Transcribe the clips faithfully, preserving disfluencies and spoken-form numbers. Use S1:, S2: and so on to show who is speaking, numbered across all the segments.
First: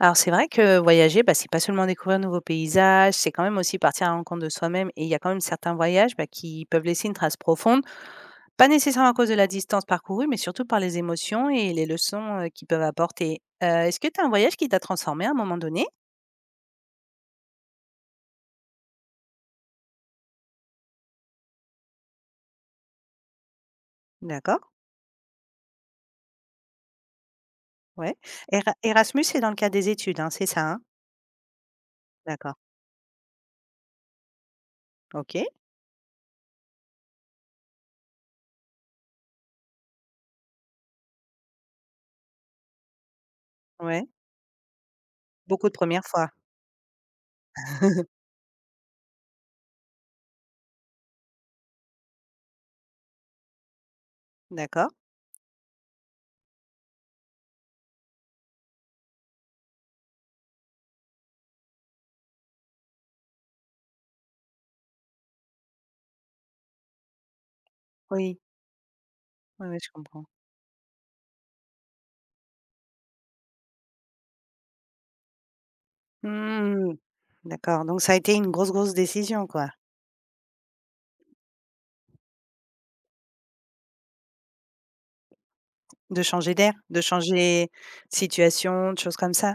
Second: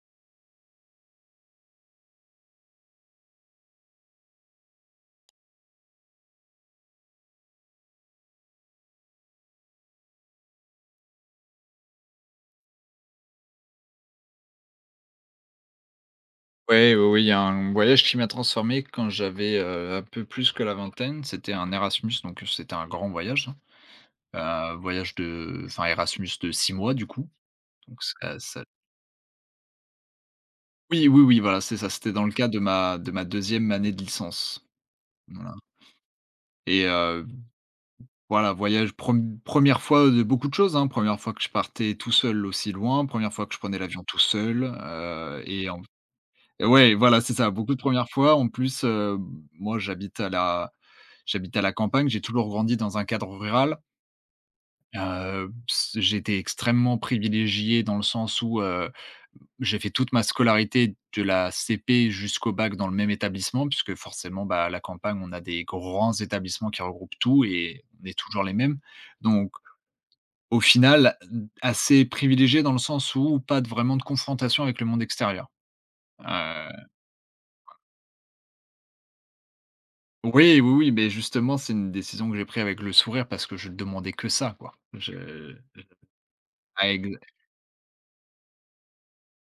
S1: Alors c'est vrai que voyager, bah, c'est pas seulement découvrir de nouveaux paysages, c'est quand même aussi partir à la rencontre de soi-même et il y a quand même certains voyages, bah, qui peuvent laisser une trace profonde, pas nécessairement à cause de la distance parcourue, mais surtout par les émotions et les leçons, heu, qu'ils peuvent apporter. Heu, est-ce que tu as un voyage qui t'a transformé à un moment donné?
S2: Ouais, oui, oui, il y a un voyage qui m'a transformé quand j'avais, heu, un peu plus que la vingtaine. C'était un Erasmus, donc c'était un grand voyage,
S1: D'accord,
S2: hein. Heu, voyage de enfin Erasmus de six mois du coup, donc
S1: ouais.
S2: ça ça
S1: Era Erasmus, c'est dans le cadre des études, hein, c'est ça, hein?
S2: Oui, oui, oui, voilà, c'est ça, c'était dans le cadre
S1: D'accord,
S2: de ma de ma deuxième année de licence.
S1: OK,
S2: Voilà et heu, voilà, voyage prem une fois de beaucoup de choses, hein. une fois que je partais tout seul aussi loin, première fois que je prenais l'avion
S1: ouais.
S2: tout seul, heu et
S1: Beaucoup de
S2: en
S1: premières fois.
S2: ouais, voilà, c'est ça, beaucoup de premières fois. En plus, heu, moi, j'habite à la j'habite à la campagne, j'ai toujours grandi dans un cadre rural.
S1: D'accord.
S2: Heu, s J'ai extrêmement privilégié dans le sens où, heu, j'ai fait toute ma scolarité de la C P jusqu'au bac dans le même établissement puisque forcément, bah, à la campagne, on a des grands établissements qui regroupent tout et on est
S1: Oui.
S2: toujours les mêmes. Donc
S1: Ouais, ouais, je comprends.
S2: au final, assez privilégié dans le sens où pas de vraiment de confrontation avec le monde extérieur. Heu
S1: Mmh. D'accord, donc ça a été une grosse, grosse décision, quoi.
S2: Oui, oui, oui, mais justement, c'est une décision que j'ai prise avec le sourire parce que je demandais que ça, quoi. Je
S1: De changer d'air,
S2: ah
S1: de
S2: exa
S1: changer de situation, de choses comme ça?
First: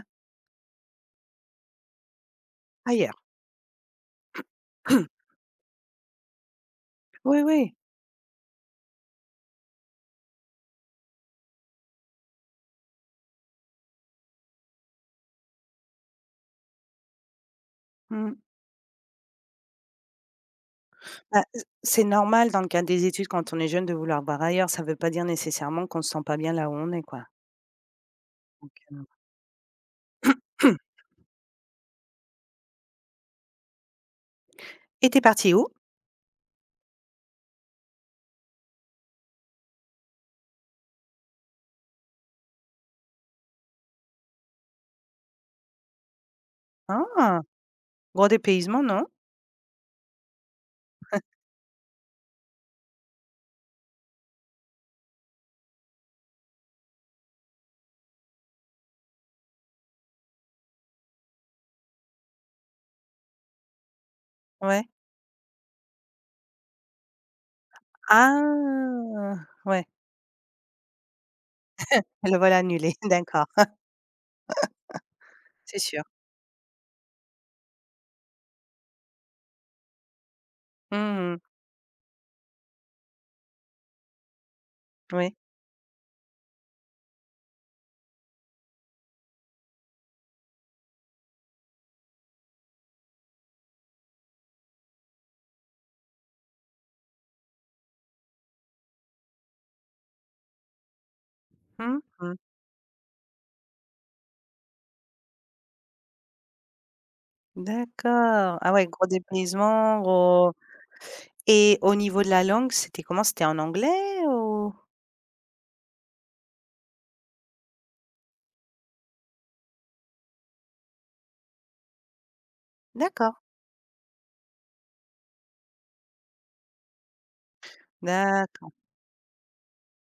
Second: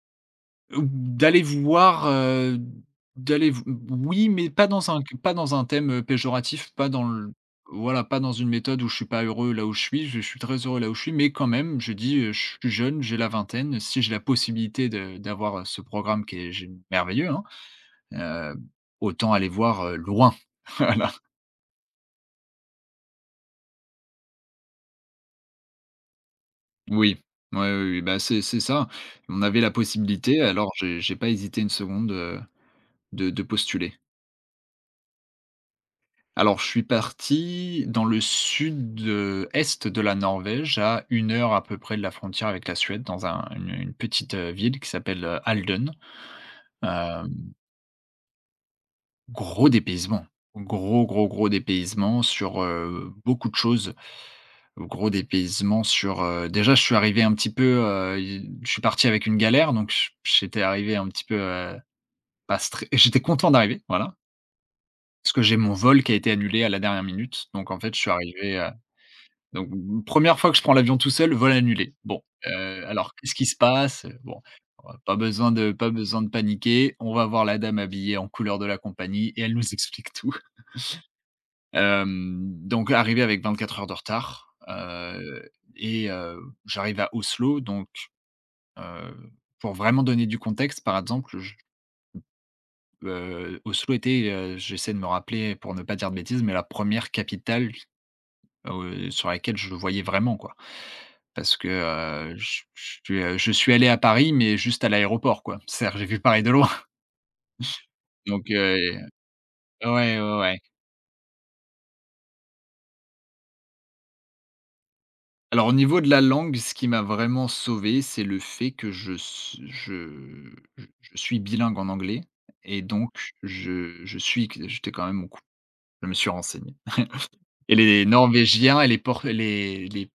S2: Ou d'aller voir, heu,
S1: Ailleurs.
S2: d'aller v oui, mais pas dans un pas dans un thème, heu, péjoratif, pas dans le
S1: Oui, oui.
S2: voilà, pas dans une méthode où je suis pas heureux là où je suis. Je suis très heureux là où je suis, mais quand même, je dis, heu: «Je suis jeune, j'ai la vingtaine, si j'ai la possibilité de d'avoir, heu, ce programme qui est gé merveilleux, hein,
S1: Mmh.
S2: heu, autant aller voir, heu, loin».
S1: Bah, c c'est normal dans le cadre des études quand on est jeune de vouloir voir ailleurs, ça ne veut pas dire nécessairement qu'on ne se sent pas bien là où on est,
S2: Oui,
S1: quoi,
S2: ouais, oui, oui, bah, c'est c'est
S1: donc
S2: ça.
S1: heu
S2: On avait la possibilité, alors j'ai j'ai pas hésité une seconde, heu, de de postuler.
S1: et t'es parti où?
S2: Alors je suis parti dans le sud, est de la Norvège, à une heure à peu près de la frontière avec la Suède, dans un une une petite, heu, ville qui s'appelle, heu, Halden. Hem,
S1: Ah! Gros dépaysement, non?
S2: Gros dépaysement, gros, gros, gros dépaysement sur, heu, beaucoup de choses. Gros dépaysement sur, heu, déjà je suis arrivé un petit peu, heu, i je suis parti avec une galère, donc j j'étais arrivé un petit peu, Pas stré j'étais content d'arriver, voilà,
S1: Ouais.
S2: parce que j'ai mon vol qui a été annulé à la dernière minute, donc en fait, je suis arrivé, heu,
S1: Ah!
S2: donc
S1: Ouais,
S2: première fois que je prends l'avion tout seul, vol annulé. Bon,
S1: le voilà
S2: heu,
S1: annulé,
S2: alors qu'est-ce qui
S1: d'accord,
S2: se passe? Euh, bon, heu, pas besoin de
S1: c'est
S2: pas
S1: sûr.
S2: besoin de paniquer, on va voir la dame habillée en couleur de la compagnie et elle nous explique tout.
S1: Mmh.
S2: Hem, donc arrivé avec vingt-quatre heures de retard,
S1: Oui.
S2: heu et heu, j'arrive à Oslo donc, heu, pour vraiment donner du contexte, par exemple, Heu, Oslo était, heu, j'essaie de me rappeler pour ne pas dire de bêtises, mais la première capitale, heu, sur laquelle je le voyais vraiment, quoi. Parce que,
S1: Mmh mmh.
S2: heu, je je suis, heu, je suis allé à Paris, mais juste à l'aéroport, quoi. C'est-à-dire, j'ai vu Paris de loin. Donc,
S1: D'accord. Ah ouais,
S2: heu,
S1: gros dépaysement,
S2: ouais, ouais,
S1: gros.
S2: ouais.
S1: Et au niveau de la langue, c'était comment? C'était en anglais ou?
S2: Alors au niveau de la langue, ce qui m'a vraiment sauvé, c'est le fait que je s je je je suis bilingue en anglais et donc
S1: D'accord.
S2: je je suis j'étais quand même au cou je me suis renseigné. Et les
S1: D'accord,
S2: Norvégiens et les Por les les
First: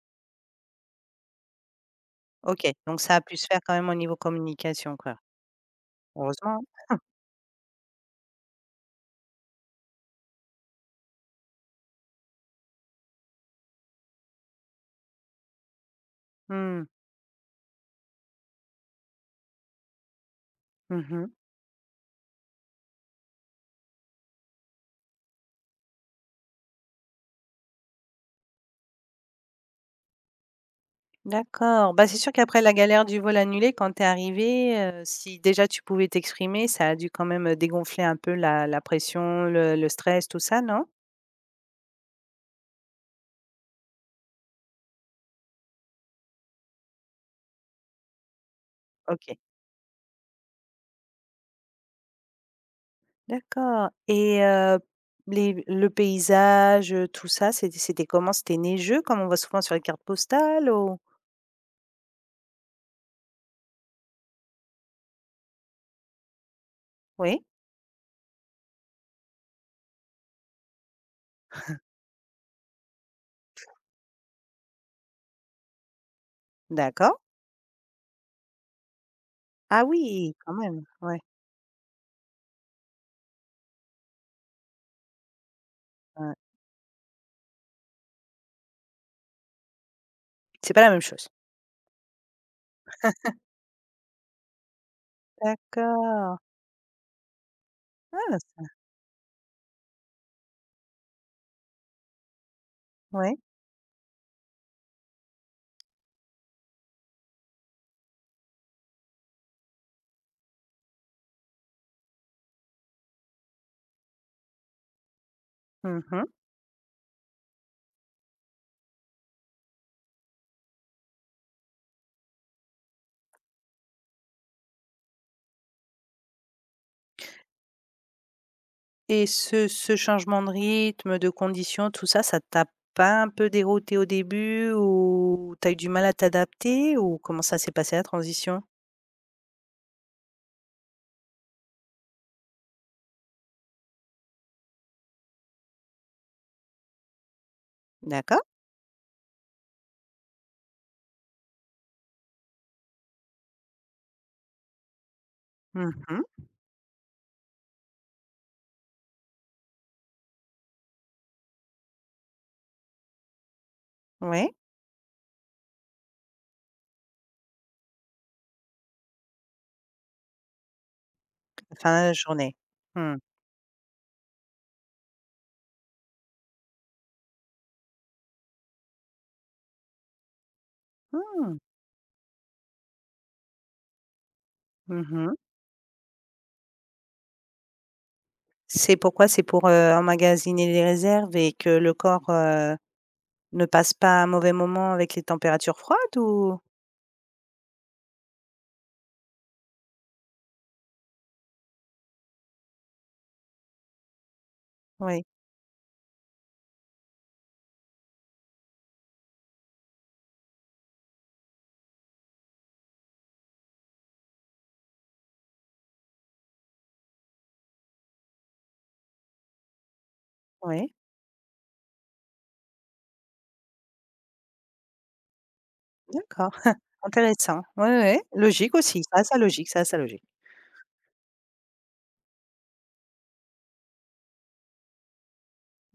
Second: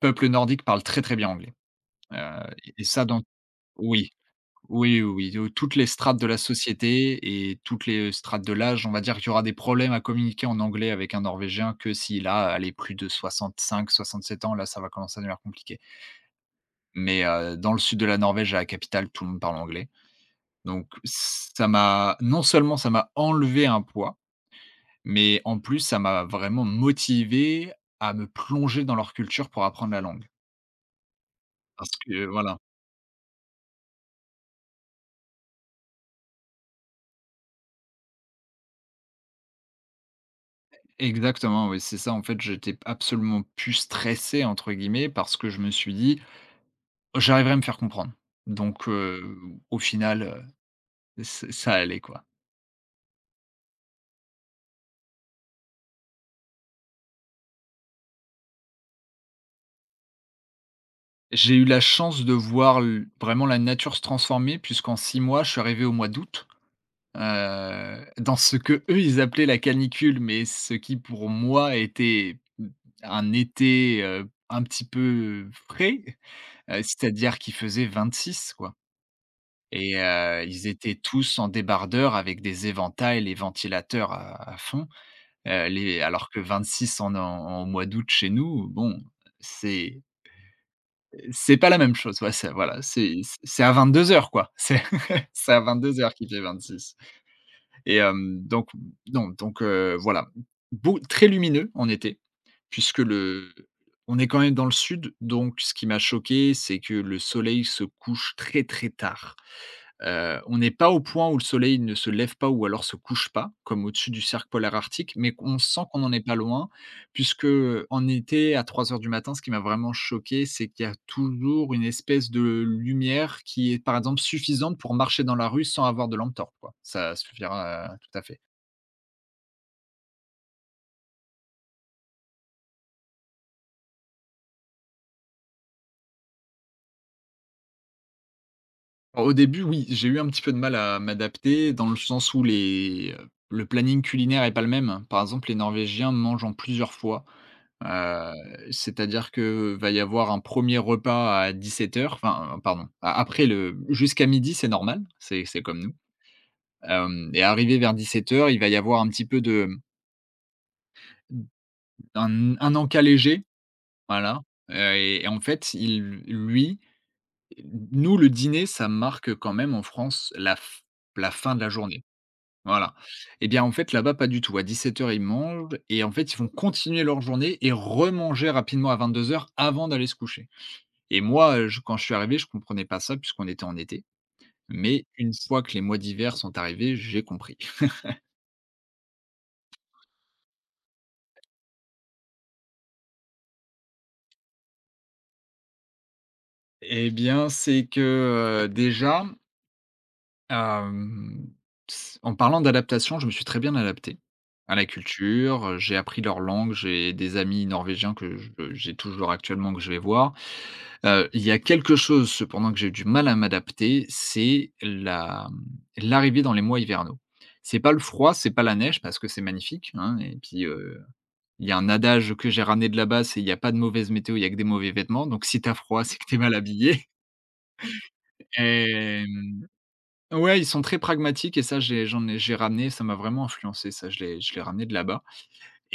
S2: peuple nordique parle très, très bien anglais, heu
S1: OK,
S2: et et
S1: donc
S2: ça
S1: ça a
S2: dans
S1: pu se faire quand même au
S2: oui,
S1: niveau communication,
S2: oui,
S1: quoi.
S2: oui, oui, oui, toutes les strates de la
S1: Heureusement.
S2: société et toutes les strates de l'âge, on va dire qu'il y aura des problèmes à communiquer en anglais avec un norvégien que s'il a, allez, plus de soixante cinq soixante sept ans, là, ça va commencer à devenir compliqué.
S1: Mmh.
S2: Mais heu, dans le sud de la Norvège, à la capitale, tout le monde parle anglais. Donc
S1: Mmh mh.
S2: ça m'a non seulement ça m'a enlevé un poids, mais en plus ça m'a vraiment motivé à me plonger dans leur culture pour apprendre la langue. Parce
S1: D'accord, bah, c'est
S2: que
S1: sûr
S2: voilà.
S1: qu'après la galère du vol annulé, quand tu es arrivée, heu, si déjà tu pouvais t'exprimer, ça a dû quand même, heu, dégonfler un peu la la pression, le le stress, tout ça, non?
S2: Exactement, oui, c'est ça. En fait, j'étais absolument plus «stressé» entre guillemets parce que je me suis dit: «J'arriverai à me faire comprendre». Donc heu,
S1: OK,
S2: au final, heu, ç ça allait quoi.
S1: d'accord et heu, les le paysage, heu, tout ça, c'était c'était comment? C'était neigeux comme on voit souvent sur les cartes postales ou?
S2: J'ai eu la chance de voir l vraiment la nature se transformer puisqu'en six mois, je suis arrivé au mois d'août,
S1: Oui?
S2: heu, dans ce que eux ils appelaient la canicule, mais ce qui pour moi était, mmh, un été, heu, un petit peu frais, heu,
S1: D'accord.
S2: c'est-à-dire qu'il faisait vingt-six quoi.
S1: Ah
S2: Et
S1: oui,
S2: heu,
S1: quand
S2: ils
S1: même,
S2: étaient
S1: ouais,
S2: tous en débardeur avec des éventails, les ventilateurs à à fond, heu, les alors
S1: ouais.
S2: que vingt-six en en en mois d'août chez nous, bon, c'est
S1: C'est pas la même chose.
S2: c'est pas la même chose. Ouais, c'est voilà, c'est c'est c'est à vingt-deux heures quoi. C'est c'est à vingt-deux heures qu'il
S1: D'accord.
S2: fait vingt-six et
S1: Ah!
S2: hem,
S1: C
S2: donc non, donc heu, voilà. Beau Très lumineux en été puisque
S1: ouais.
S2: le on est quand même dans le sud, donc ce qui m'a choqué, c'est que le soleil se couche très, très tard. Heu, on n'est pas au point où le soleil ne se lève pas ou alors se couche pas, comme au-dessus du cercle polaire arctique, mais on sent qu'on n'en est
S1: Mmh.
S2: pas loin puisque, en été, à trois heures du matin, ce qui m'a vraiment choqué, c'est qu'il y a toujours une espèce de lumière qui est, par exemple, suffisante pour marcher dans la rue sans avoir de lampe torche, quoi. Ça suffira, heu, tout à fait.
S1: Et ce ce changement de rythme, de conditions, tout ça, ça t'a pas un peu dérouté au début ou t'as eu du mal à t'adapter ou comment ça s'est passé la transition?
S2: Alors, au début, oui, j'ai eu un petit peu de mal à m'adapter dans le sens où les, le planning culinaire est pas le même. Par exemple, les Norvégiens mangent en plusieurs fois. Heu,
S1: D'accord.
S2: C'est-à-dire que va y avoir un premier repas à dix-sept heures. Enfin, euh, pardon, a après le jusqu'à midi, c'est normal, c'est c'est comme nous,
S1: Mmh.
S2: hem et arrivé vers dix-sept heures, il va y avoir un petit peu de un un encas léger, voilà,
S1: Ouais,
S2: heu et et en fait, il lui nous le dîner, ça marque quand même en France la f la fin de la journée,
S1: fin de journée.
S2: voilà
S1: Mmh
S2: et bien, en fait, là-bas, pas du tout. À dix-sept heures, ils mangent et en fait, ils vont continuer leur journée et remanger rapidement à vingt-deux heures avant d'aller se coucher. Et
S1: mh.
S2: moi, je quand je suis arrivé, je comprenais pas ça puisqu'on était en été, mais une
S1: Mmh.
S2: fois que les mois d'hiver sont arrivés, j'ai compris.
S1: C'est pourquoi? C'est pour, heu, emmagasiner les réserves et que le corps, heu, ne passe pas un mauvais moment avec les températures froides ou?
S2: Eh bien, c'est que, heu, déjà, hem, s en parlant d'adaptation, je me suis très bien adapté à la
S1: Oui,
S2: culture, heu, j'ai appris leur langue, j'ai des amis norvégiens que je j'ai toujours actuellement que je vais voir. Heu, il y a quelque chose cependant que j'ai eu du mal à m'adapter, c'est la, mmh, l'arrivée dans les mois hivernaux. C'est pas le froid, c'est pas la neige parce que c'est magnifique, hein et puis,
S1: oui,
S2: heu il y a un adage que j'ai ramené de là-bas, c'est: «Il y a pas de mauvaise météo, il y a que des mauvais vêtements», donc si tu as froid, c'est que tu es
S1: d'accord.
S2: mal habillé.
S1: Intéressant. Oui, oui. Logique aussi. Ça a
S2: Hem,
S1: logique, ça a sa logique.
S2: ouais, ils sont très pragmatiques et ça, j'ai j'en ai j'ai ramené, ça m'a vraiment influencé ça, je l'ai je l'ai ramené de là-bas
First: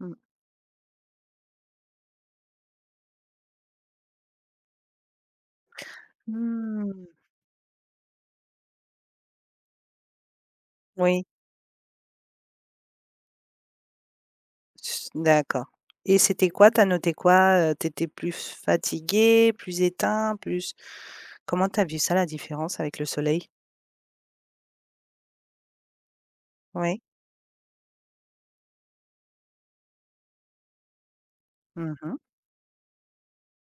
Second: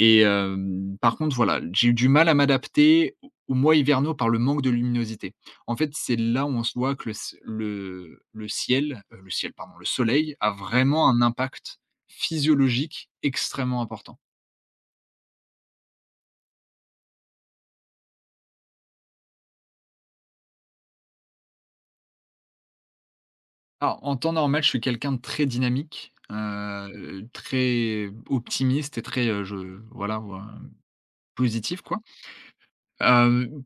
S1: Mmh.
S2: hem, par contre, voilà, j'ai eu du mal à m'adapter aux mois hivernaux par le manque de luminosité. En fait, c'est là où on se voit
S1: Mmh.
S2: que le c le le ciel, heu, le ciel, pardon, le soleil a vraiment un
S1: Oui,
S2: impact physiologique extrêmement important.
S1: s d'accord. Et c'était quoi? T'as noté quoi? Heu, tu plus fatigué, plus éteint, plus comment t'as vu ça, la différence avec le soleil?
S2: Alors, en temps normal, je suis quelqu'un de très dynamique,
S1: Oui.
S2: heu, très optimiste et très, heu, je voilà, ouais, positif, quoi.
S1: Mmh.
S2: Hem,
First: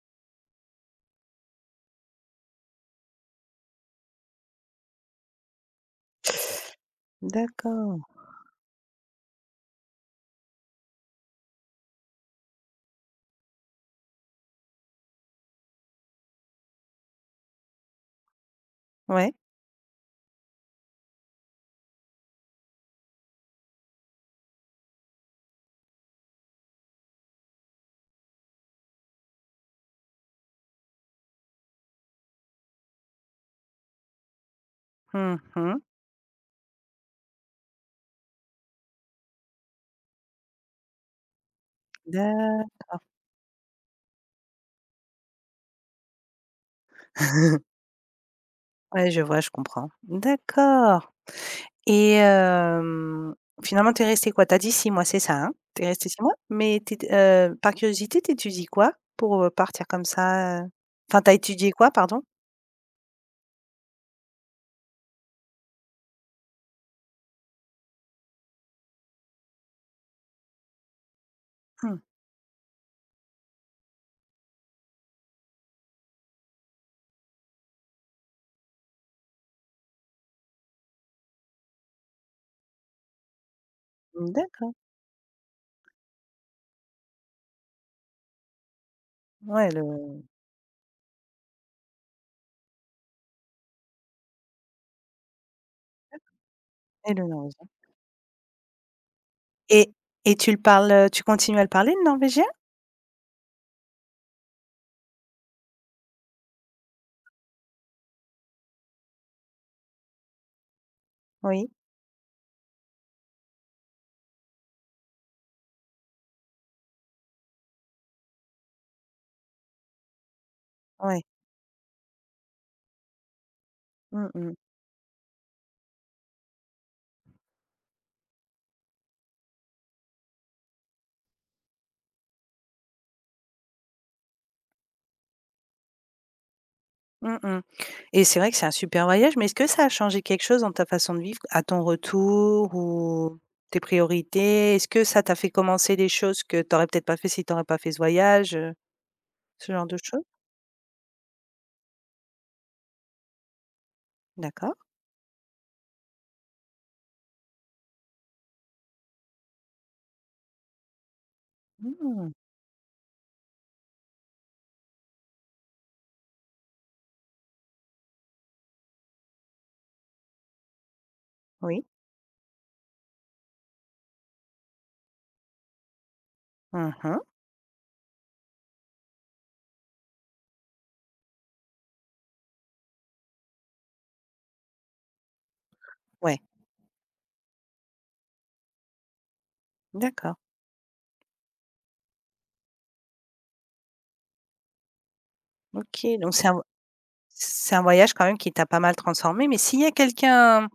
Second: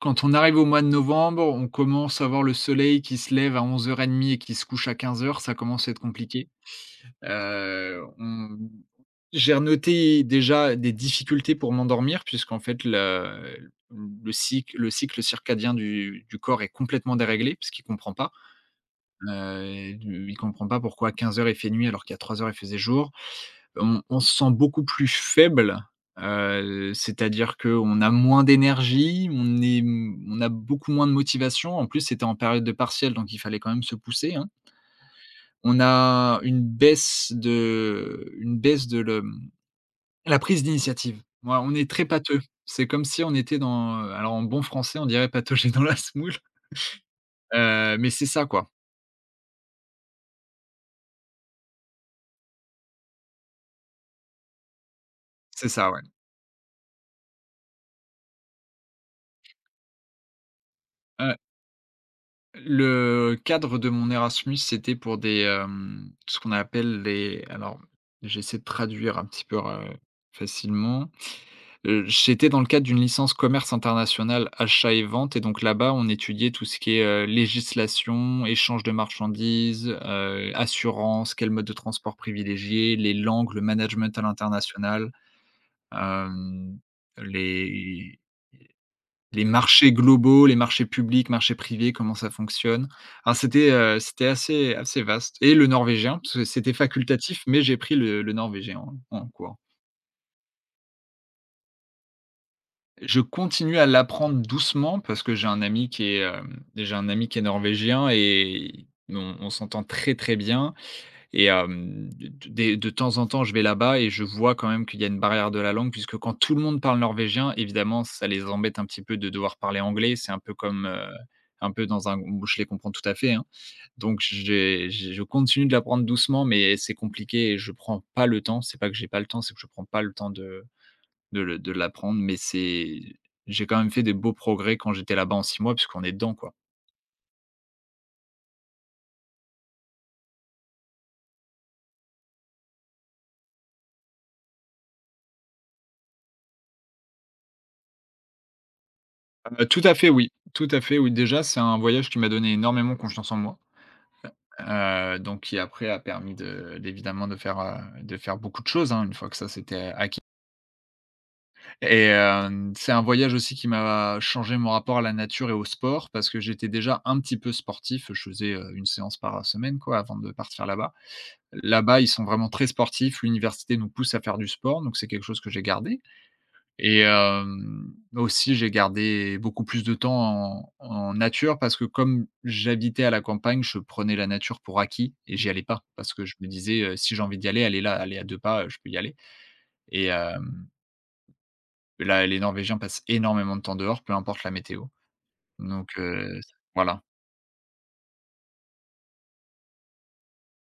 S2: Quand on arrive au mois de novembre, on commence à voir le soleil qui se lève à onze heures trente et qui se couche à quinze heures, ça commence à être compliqué.
S1: D'accord.
S2: Heu, on j'ai noté déjà des difficultés pour m'endormir puisqu'en fait le le cycle le cycle circadien du du corps est complètement déréglé parce puisqu'il comprend pas.
S1: Ouais.
S2: Heu et du Il comprend pas pourquoi à quinze heures il fait nuit alors qu'à trois heures il faisait jour. On on se sent beaucoup plus faible, heu, c'est-à-dire qu'on a moins d'énergie, on est mmh, on a beaucoup moins de motivation. En plus, c'était en période de partiels, donc il fallait quand même se pousser, hein. On
S1: Mmh.
S2: a une baisse de une baisse de le mmh, la prise d'initiative. Ouais, on est très pâteux. C'est
S1: D'accord.
S2: comme si on était dans, alors en bon français, on dirait patauger dans la semoule, heu, mais c'est ça, quoi.
S1: Ouais, je vois, je comprends. D'accord et hem, finalement, t'es resté quoi? T'as dit six mois, c'est ça, hein?
S2: C'est
S1: Tu
S2: ça, ouais.
S1: resté six mois? Mais tu étais, par curiosité, tu étudies quoi pour, heu, partir comme ça, heu? Enfin, t'as étudié quoi, pardon?
S2: Le cadre de mon Erasmus, c'était pour des, hem, ce qu'on appelle les alors, j'essaie de traduire un petit peu ra facilement.
S1: Mmh.
S2: Heu, j'étais dans le cadre d'une licence commerce international, achat et vente et donc là-bas, on étudiait tout ce qui est, heu, législation, échange de marchandises, heu, assurance, quel mode de transport privilégier, les langues, le management à
S1: D'accord.
S2: l'international, hem, les les
S1: Ouais, le.
S2: marchés globaux, les marchés publics, marchés privés, comment ça fonctionne. Alors c'était, heu, c'était assez assez vaste et le norvégien, parce que c'était
S1: Et le
S2: facultatif, mais
S1: norvégien.
S2: j'ai pris le le norvégien en en cours.
S1: Et et tu le parles, heu, tu continues à le parler le norvégien?
S2: Je continue à l'apprendre doucement parce que j'ai un ami qui est, hem, j'ai un ami qui est norvégien et on on s'entend très, très bien. Et
S1: Oui,
S2: hem, de de temps en temps, je vais là-bas et je vois quand même qu'il y a une barrière de la langue puisque quand tout le monde parle norvégien, évidemment, ça les embête un petit peu de devoir parler anglais. C'est un peu comme, heu,
S1: ouais.
S2: un peu dans un bon, je les comprends tout à fait, hein. Donc
S1: Mmh mh.
S2: j'ai j'ai je continue de l'apprendre doucement, mais c'est compliqué et je prends pas le temps. C'est pas que j'ai pas le temps, c'est que je prends pas le temps de de le de l'apprendre, mais c'est j'ai quand même fait des beaux progrès quand j'étais là-bas en six mois puisqu'on est dedans, quoi.
S1: Mmh mh. Et c'est vrai que c'est un super voyage, mais est-ce que ça a changé quelque chose dans ta façon de vivre à ton retour ou tes priorités? Est-ce que ça t'a fait commencer des choses que tu aurais peut-être pas fait si tu aurais pas fait ce voyage, heu,
S2: Heu,
S1: ce
S2: tout
S1: genre
S2: à
S1: de
S2: fait,
S1: choses?
S2: oui. Tout à fait, oui. Déjà, c'est un voyage qui m'a donné énormément confiance en moi.
S1: D'accord.
S2: Heu, donc qui après a permis de d'évidemment de faire, heu, de faire beaucoup de choses, hein, une fois que ça c'était acquis. Et
S1: Mmh.
S2: hem, c'est un voyage aussi qui m'a changé mon rapport à la nature et au sport parce que j'étais déjà un petit peu sportif. Je faisais, heu, une séance par semaine quoi avant de partir là-bas.
S1: Oui.
S2: Là-bas, ils sont vraiment très sportifs, l'université nous pousse à faire du sport, donc c'est quelque chose que j'ai gardé.
S1: Mmh
S2: Et
S1: mh.
S2: hem, aussi j'ai gardé beaucoup plus de temps en en nature parce que comme j'habitais à la campagne, je prenais la nature pour acquis et j'y allais pas parce que je
S1: Ouais,
S2: me disais, heu: «Si j'ai envie d'y aller, aller là, aller à deux pas, heu, je peux y aller». Et
S1: d'accord.
S2: hem, là, les Norvégiens passent énormément de temps dehors, peu importe la météo. Donc
S1: OK, donc
S2: heu,
S1: c'est un v
S2: voilà.
S1: c'est un voyage quand même qui t'a pas mal transformée, mais s'il y a quelqu'un.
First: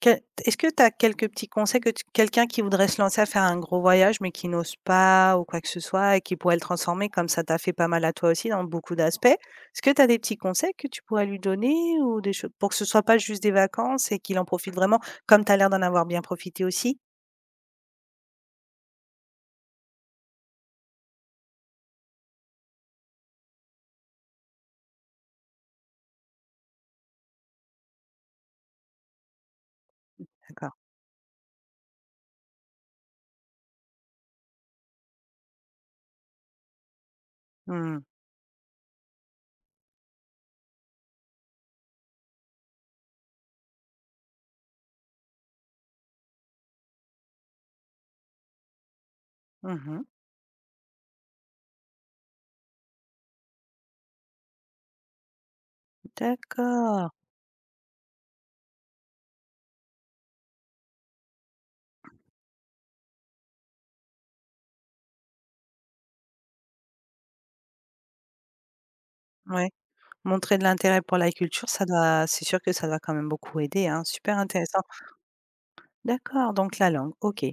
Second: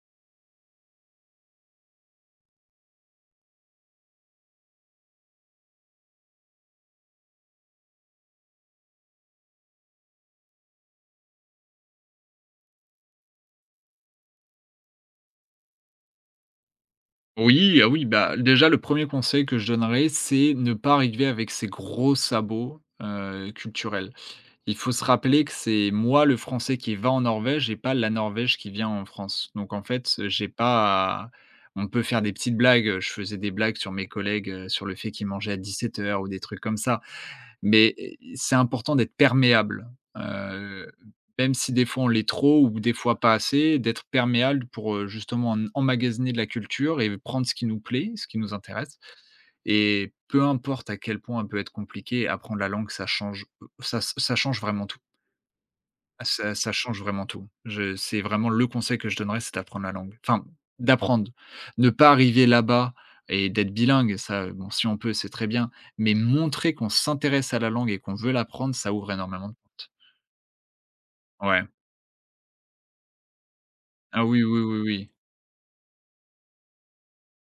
S1: Que Est-ce que tu as quelques petits conseils que tu, quelqu'un qui voudrait se lancer à faire un gros voyage, mais qui n'ose pas ou quoi que ce soit et qui pourrait le transformer comme ça t'a fait pas mal à toi aussi dans beaucoup d'aspects. Est-ce que tu as des petits conseils que tu pourrais lui donner ou des choses pour que ce soit pas juste des vacances et qu'il en profite vraiment comme tu as l'air d'en avoir bien profité aussi?
S2: Oui, ah oui, bah, déjà le premier conseil que je donnerais, c'est ne pas arriver avec ses gros sabots, heu, culturels. Il faut se rappeler que c'est moi le Français qui va en Norvège et pas la Norvège qui vient en France. Donc en fait, j'ai
S1: D'accord.
S2: pas à. On peut faire des petites blagues, je faisais des blagues sur mes collègues, heu, sur le fait qu'ils mangeaient à dix-sept heures ou des trucs comme ça, mais
S1: Mmh.
S2: eh, c'est important d'être perméable, heu, même si des fois on l'est trop ou des fois pas assez, d'être perméable pour, heu, justement en emmagasiner de la culture et prendre ce qui nous plaît, ce qui nous intéresse.
S1: Mmh.
S2: Et peu importe à quel point elle peut être compliqué, apprendre la langue, ça change, ça ça change vraiment tout. Ah ça ça change
S1: D'accord.
S2: vraiment tout. Je C'est vraiment le conseil que je donnerais, c'est d'apprendre la langue. Enfin, d'apprendre. Ne pas arriver là-bas et d'être bilingue, ça, bon, si on peut, c'est très bien, mais montrer qu'on s'intéresse à la langue et qu'on veut l'apprendre, ça ouvre énormément de
S1: Ouais.
S2: portes.
S1: Montrer de l'intérêt pour la
S2: Ouais.
S1: culture, ça doit, c'est sûr que ça doit quand même beaucoup aider, hein.
S2: Ah
S1: Super
S2: oui, oui, oui,
S1: intéressant.
S2: oui.
S1: D'accord, donc la langue, OK.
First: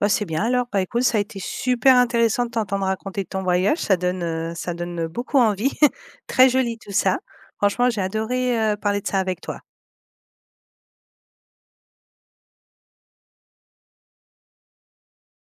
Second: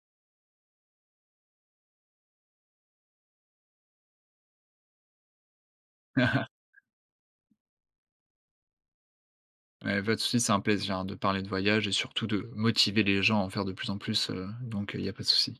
S1: Bah, c'est bien alors. Bah, écoute, ça a été super intéressant de t'entendre raconter ton voyage. Ça donne, heu, ça donne beaucoup envie. Très joli tout ça. Franchement, j'ai adoré, heu, parler de ça avec toi.
S2: Ouais, pas de souci, c'est un plaisir, hein, de parler de voyage et surtout de motiver les gens à en faire de plus en plus, heu, donc il n'y a pas de souci.